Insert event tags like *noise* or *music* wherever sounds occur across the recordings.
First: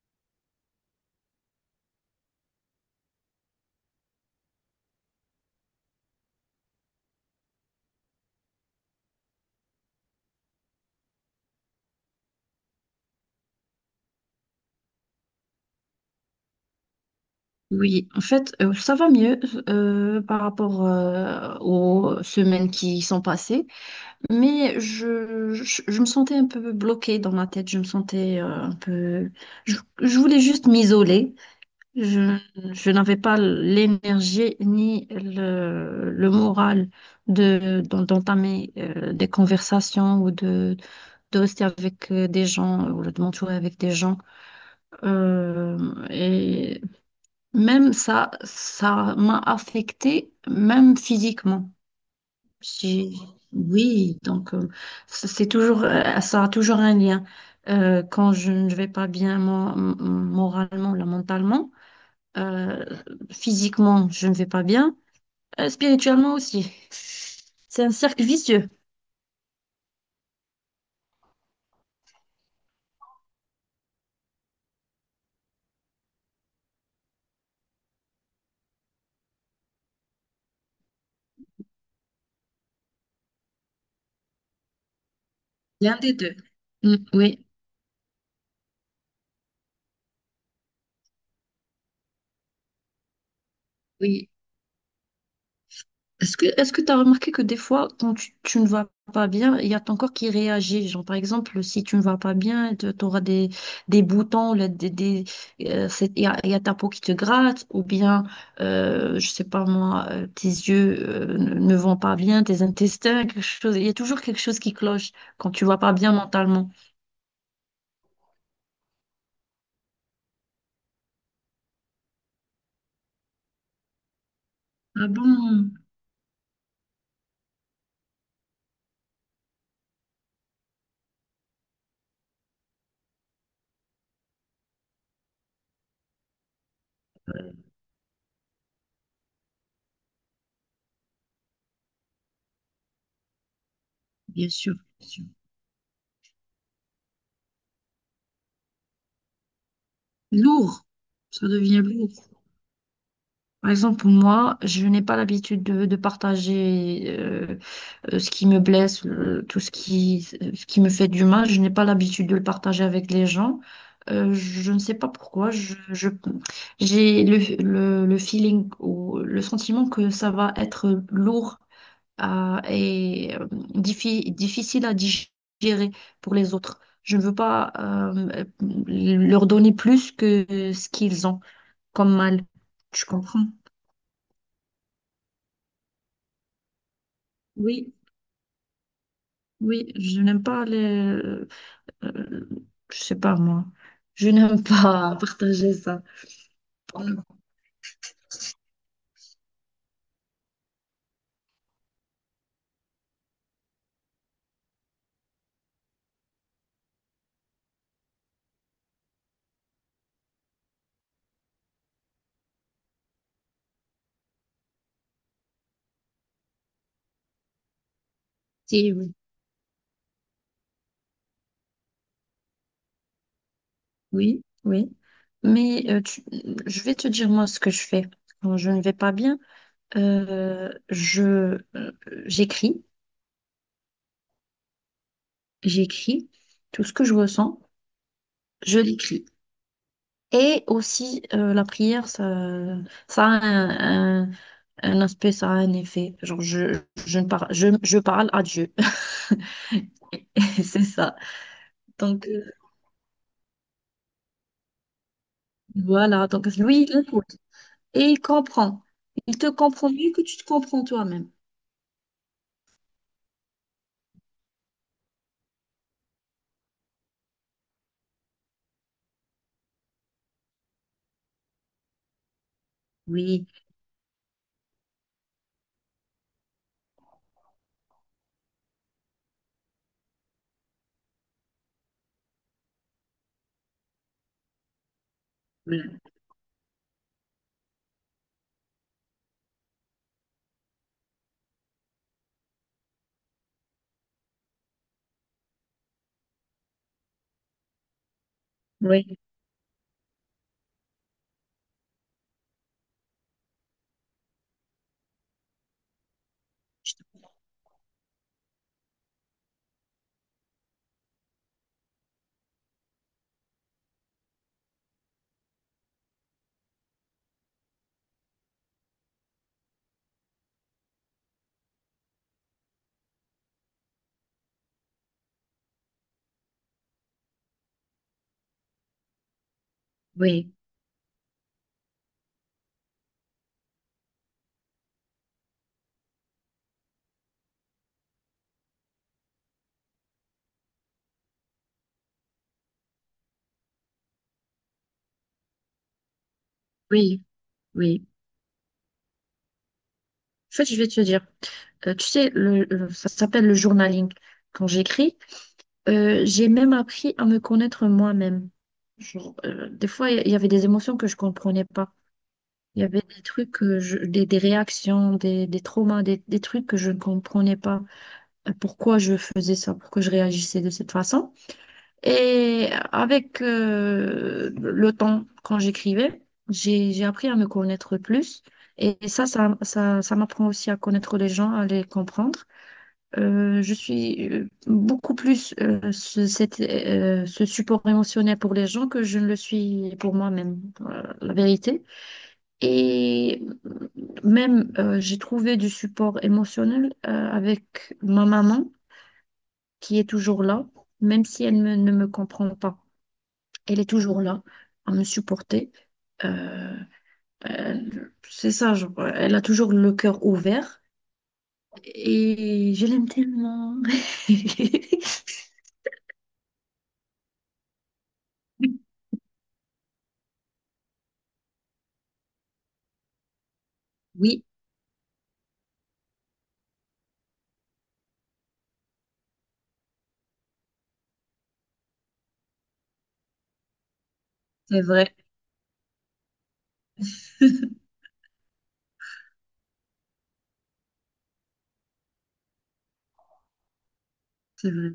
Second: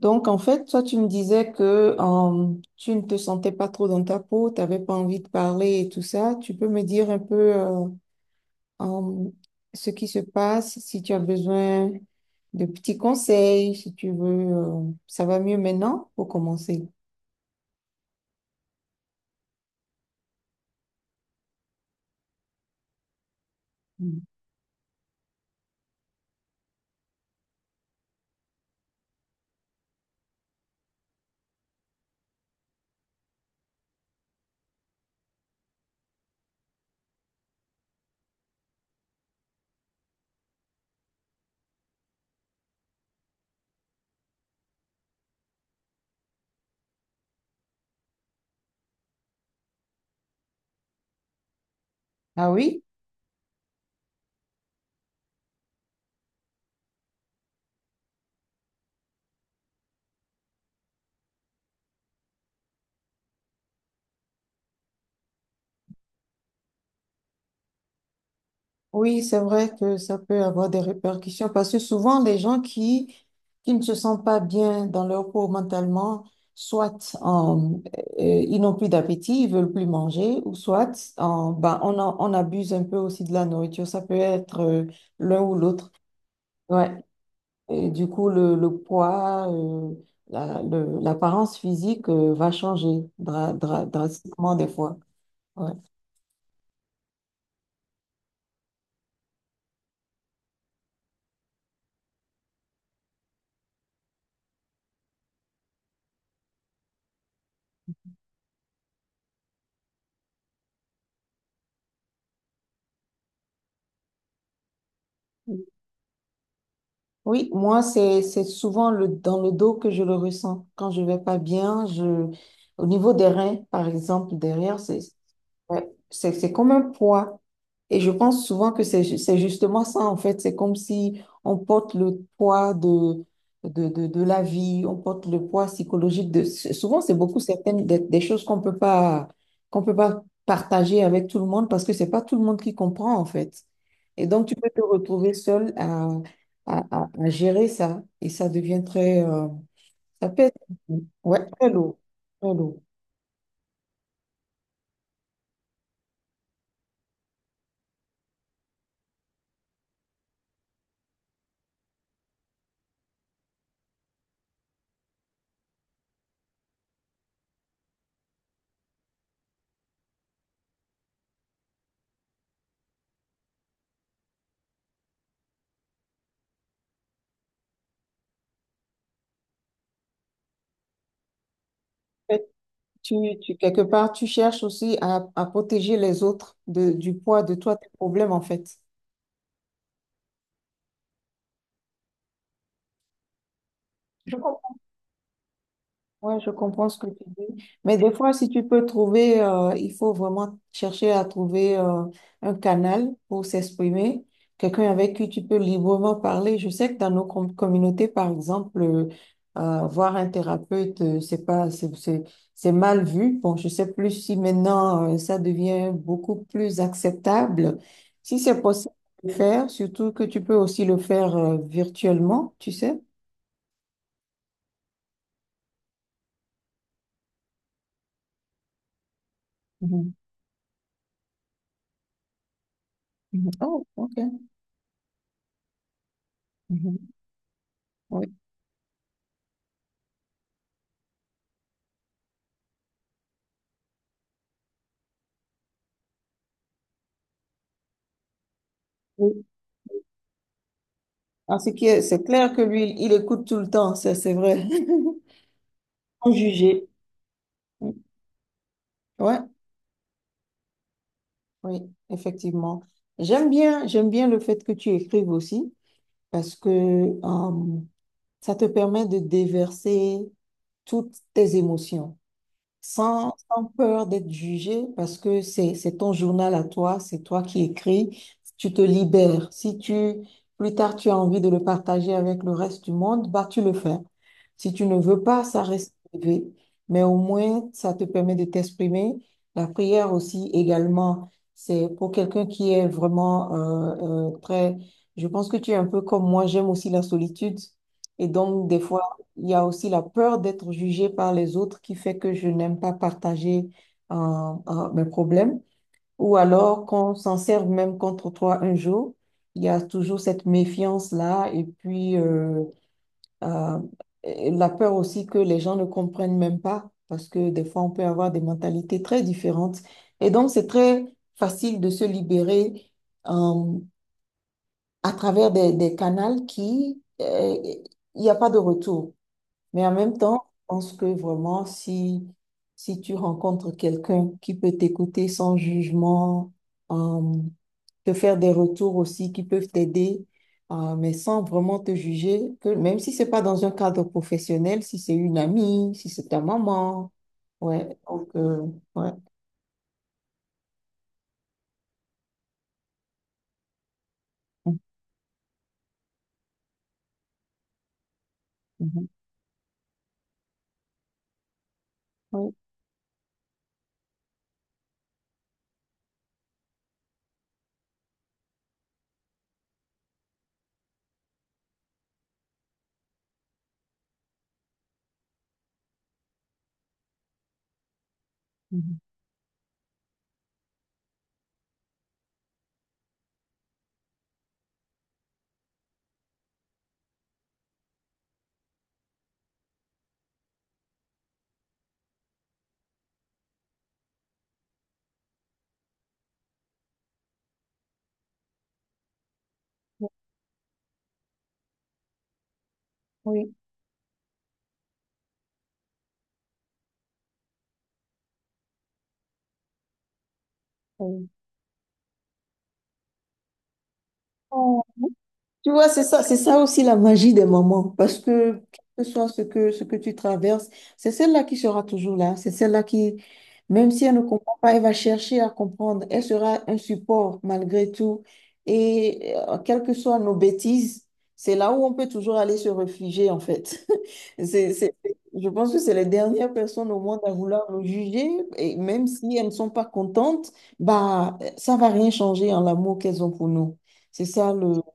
Donc, en fait, toi, tu me disais que tu ne te sentais pas trop dans ta peau, tu n'avais pas envie de parler et tout ça. Tu peux me dire un peu euh, ce qui se passe, si tu as besoin de petits conseils, si tu veux, ça va mieux maintenant pour commencer. Oui, en fait, ça va mieux par rapport aux semaines qui sont passées, Mm. mais je me sentais un peu bloquée dans ma tête, je me sentais un peu... Je voulais juste m'isoler, je, je n'avais pas l'énergie ni le moral d'entamer des conversations ou de rester avec des gens ou de m'entourer avec des gens. Euh, et Même ça, ça m'a affectée, même physiquement. Ah oui? J'ai- Oui, donc, c'est toujours, ça a toujours un lien. Quand je ne vais pas bien moralement, là, mentalement, euh, physiquement, je ne vais pas bien, spirituellement aussi. C'est un cercle vicieux. Oui, c'est vrai que ça peut avoir des répercussions parce que souvent les gens qui ne se sentent pas bien dans leur peau mentalement, soit ils n'ont plus d'appétit, ils veulent plus manger, ou soit ben, on, on abuse un peu aussi de la nourriture. Ça peut être l'un ou l'autre. L'un des deux. Mm, Ouais. oui, Et du coup, le poids, l'apparence physique va changer oui. drastiquement des fois. Ouais. Est-ce que tu as remarqué que des fois, quand tu ne vas pas bien, il y a ton corps qui réagit. Genre, par exemple, si tu ne vas pas bien, tu auras des boutons, là, il y a ta peau qui te gratte, ou bien, je sais pas moi, tes yeux ne vont pas bien, tes intestins, quelque chose. Il y a toujours quelque chose qui cloche quand tu vas pas bien mentalement. Oui, moi, c'est souvent le, dans le dos que je le ressens. Quand je vais pas bien, je, au niveau des reins, par exemple, derrière, c'est, Ah bon? ouais, c'est comme un poids. Et je pense souvent que c'est c'est justement ça, en fait. C'est comme si on porte le poids de la vie, on porte le poids psychologique de... Souvent, c'est beaucoup certaines des choses qu'on peut pas partager avec tout le monde parce que c'est pas tout le monde qui comprend, en fait. Et donc, Bien tu peux sûr, te bien sûr. retrouver seul à gérer ça. Et ça devient très... ça peut être... Lourd. Ouais, Ça très devient lourd. lourd. Très lourd. Par exemple, moi, je n'ai pas l'habitude de partager. Ce qui me blesse, tout ce qui me fait du mal, je n'ai pas l'habitude de le partager avec les gens. Je ne sais pas pourquoi, j'ai le feeling ou le sentiment que ça va être lourd et difficile à digérer pour les autres. Je ne veux pas leur donner plus que ce qu'ils ont comme mal. Tu Tu, comprends? Quelque part, tu cherches aussi à protéger les autres de, du poids de toi, tes Oui, problèmes, en fait. oui, je n'aime pas les, euh, je sais pas moi. Je Je n'aime pas *laughs* partager ça. Ouais, je comprends ce Pour que tu nous. dis. Mais des fois, si tu peux trouver, il faut vraiment chercher à trouver un canal pour s'exprimer, quelqu'un avec qui tu peux librement parler. Je sais que dans nos communautés, par exemple, voir un thérapeute, c'est pas, c'est mal vu. Bon, je sais plus si maintenant, ça devient beaucoup plus acceptable. Si c'est possible Si, oui, de le faire, surtout que tu peux aussi le faire virtuellement, tu sais. oui, oui. Mais je vais te dire moi ce que je fais. Quand je ne vais pas bien, Mhm. Je euh, j'écris, Mhm. Oh, ok. j'écris tout ce que Mhm. je ressens, je l'écris. Et aussi, la prière, ça a un aspect, ça a un effet. Genre je ne parle, je parle à Dieu. Oui. *laughs* C'est ça. En ce qui est, c'est Donc euh, clair que lui, il écoute tout le temps, ça c'est vrai. *laughs* voilà. Sans Donc lui, juger. il écoute et il comprend. Il Ouais, te comprend mieux que tu te comprends toi-même. oui, effectivement. J'aime bien le fait que tu écrives aussi parce que ça te permet de déverser toutes tes émotions. Sans, Oui, sans peur d'être jugé, parce que c'est ton journal à toi, c'est toi qui écris, tu te libères. Si tu, plus tard, tu as envie de le partager avec le reste du monde, bah, tu le fais. Si tu ne veux pas, ça voilà. reste privé. Mais au moins, ça te permet de t'exprimer. La prière aussi, également, c'est pour quelqu'un qui est vraiment très... Je pense que tu es un peu comme moi, j'aime aussi la solitude. Et donc, des fois, oui, il y a aussi la peur d'être jugée par les autres qui fait que je n'aime pas partager mes problèmes. Ou alors qu'on je- s'en serve même contre toi un jour. Il y a toujours cette méfiance-là et puis euh, et la peur aussi que les gens ne comprennent même pas parce que des fois on peut avoir des mentalités très différentes. Et donc c'est très facile de se libérer euh, à travers des canaux qui, il n'y a pas de retour. Mais en même temps, oui, je pense que vraiment, si, si tu rencontres quelqu'un qui peut t'écouter sans jugement, euh, te faire des retours aussi qui peuvent t'aider, mais sans vraiment te juger, que même si c'est pas dans un cadre professionnel, si c'est une amie, si c'est ta maman, oui, ouais, oui. donc, ouais. En fait, je vais te dire, tu sais, ça s'appelle le journaling. Quand j'écris, j'ai même appris à me connaître moi-même. Mhm. Genre, des fois, il y avait des émotions que je comprenais pas. Oui, Il y avait des trucs, des réactions, des traumas, des trucs que je ne comprenais pas. Pourquoi je faisais ça, pourquoi je réagissais de cette façon. Et avec le temps, quand j'écrivais, j'ai appris à me connaître plus. Et mhm. Ça m'apprend aussi à connaître les gens, à les comprendre. Je suis, beaucoup plus, ce support émotionnel pour les gens que je ne le suis pour moi-même, la vérité. Et même, j'ai trouvé du support émotionnel avec ma maman, qui est toujours là, même si ne me comprend pas. Oui, Elle est toujours là à me supporter. Euh, c'est ça, genre, elle a toujours le cœur ouvert oui. et je l'aime tellement. Oh. *laughs* Tu vois, c'est ça aussi la magie des mamans, parce que quel que soit ce que tu traverses, c'est celle-là qui sera toujours là, c'est celle-là qui, même si elle ne Oui, comprend pas, elle va chercher à comprendre, elle sera un support malgré tout, et quelles que soient nos bêtises, c'est là où on peut toujours aller se réfugier, en fait. *laughs* C'est, c'est vrai, je pense que c'est les dernières personnes au monde à vouloir *laughs* nous juger, et même si elles ne sont pas contentes, bah, ça va rien changer en l'amour qu'elles ont pour nous. C'est ça c'est le... vrai,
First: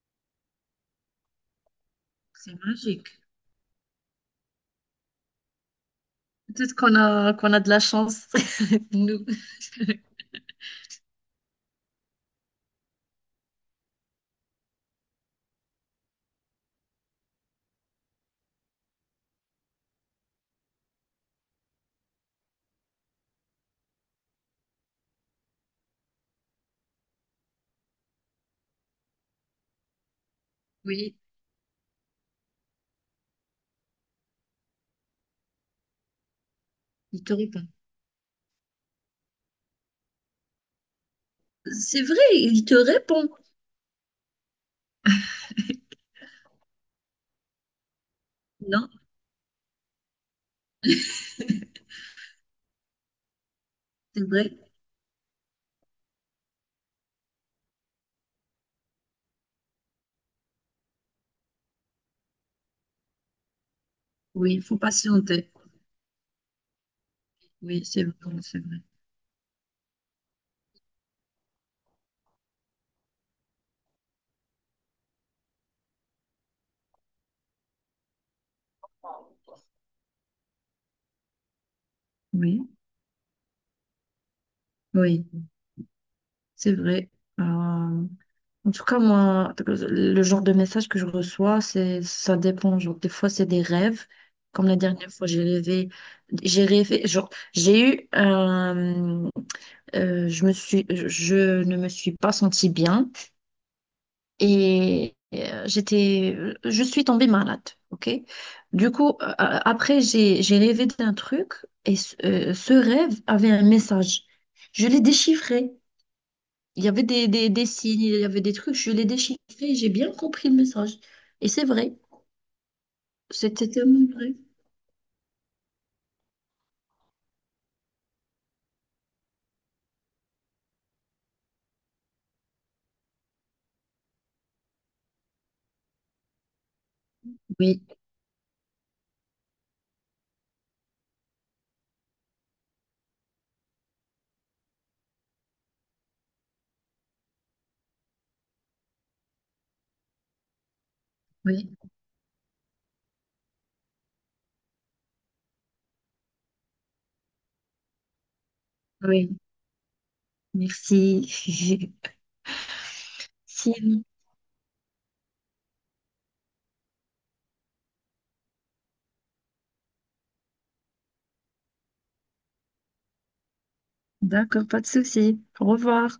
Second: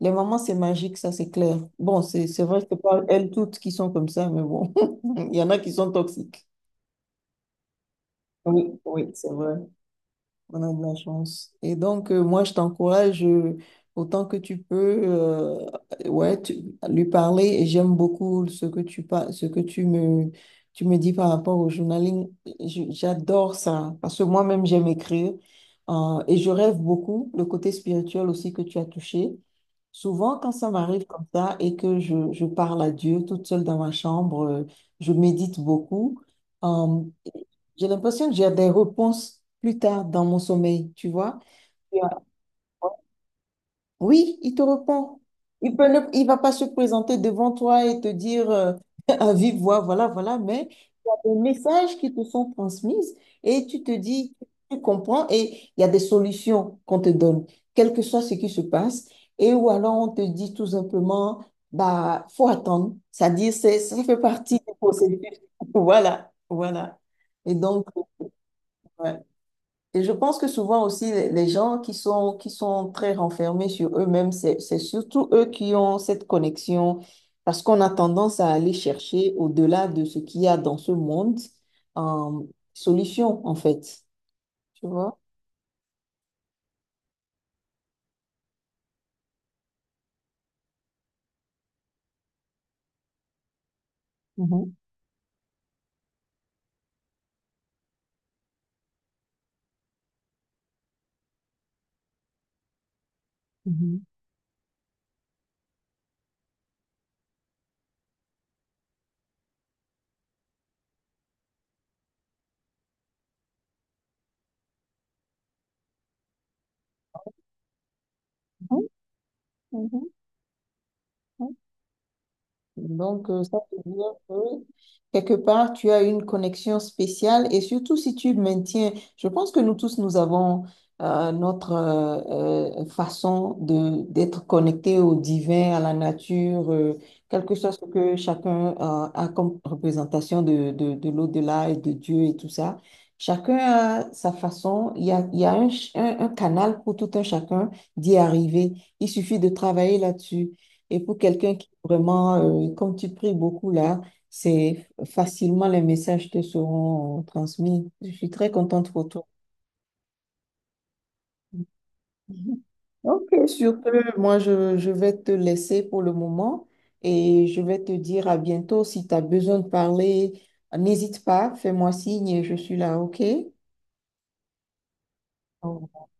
Les mamans, c'est magique, ça, c'est clair. Bon, c'est c'est vrai que c'est pas magique. elles toutes qui sont comme ça, mais bon, *laughs* il y en a qui sont toxiques. Peut-être qu'on a de la chance, Oui, *laughs* oui, nous. c'est vrai. On a de la chance. Et donc, moi, je t'encourage autant que tu peux, ouais, lui parler. Et j'aime beaucoup ce que tu, ce que tu me dis par rapport au journaling. J'adore ça parce que moi-même, j'aime écrire. Et je rêve beaucoup, le côté spirituel aussi que tu as touché. Souvent, quand ça m'arrive Oui, comme ça et que je parle à Dieu toute seule dans ma chambre, je médite beaucoup. Euh, il te répond. j'ai l'impression que j'ai des réponses plus tard dans mon sommeil, tu vois. Et, C'est vrai, il te répond. oui, il te répond. Il peut il va pas se présenter devant toi et te dire Non, *laughs* à vive voix, voilà, voilà, mais il y a des messages qui te sont transmises et tu te c'est dis, vrai. tu comprends et il y a des solutions qu'on te donne, quel que soit ce qui se passe. Et ou alors on te dit tout simplement, bah, faut attendre. C'est-à-dire, c'est, ça fait Oui, partie il du faut processus. *laughs* patienter. Voilà, voilà. Et Oui, donc, c'est vrai, c'est vrai. ouais. Et je pense que souvent aussi, les gens qui sont très renfermés sur eux-mêmes, c'est surtout eux qui ont cette connexion, parce qu'on a tendance à aller chercher au-delà de ce qu'il y a dans ce monde, euh, Oui, solution, en fait. Tu vois? oui, c'est vrai. Euh, En tout cas, moi, le genre de message que je reçois, c'est, ça dépend. Genre, des fois, c'est des rêves. Comme la Mhm, dernière fois, j'ai rêvé, genre, j'ai eu un, je ne me suis pas sentie bien mhm, et j'étais, je suis tombée malade, ok? Du coup, après, j'ai rêvé d'un truc et ce rêve avait un message. Je l'ai déchiffré. Il y avait des signes, il y avait des trucs, mhm, je l'ai déchiffré, et j'ai mhm, bien compris le message. Et mhm. c'est vrai, Donc, ça c'était veut tellement dire que vrai. quelque part, tu as une connexion spéciale et surtout si tu maintiens, je pense que nous tous, nous avons notre façon de d'être connectés au divin, à la nature, quel que soit Oui, ce que chacun a comme représentation de l'au-delà et de Dieu et tout ça. Chacun a sa façon, il y a un, un canal pour tout un chacun d'y arriver. Il suffit de travailler là-dessus. Et pour quelqu'un qui oui, vraiment, comme tu pries beaucoup là, c'est facilement les messages te seront transmis. Je suis très contente pour toi. oui, merci. Mhm. *laughs* Ok, sur Si, ce, moi je vais te laisser pour le moment et je vais te dire à bientôt. Si tu as besoin de parler, n'hésite pas, fais-moi signe et je suis là, ok? d'accord, pas de souci. Au Au revoir.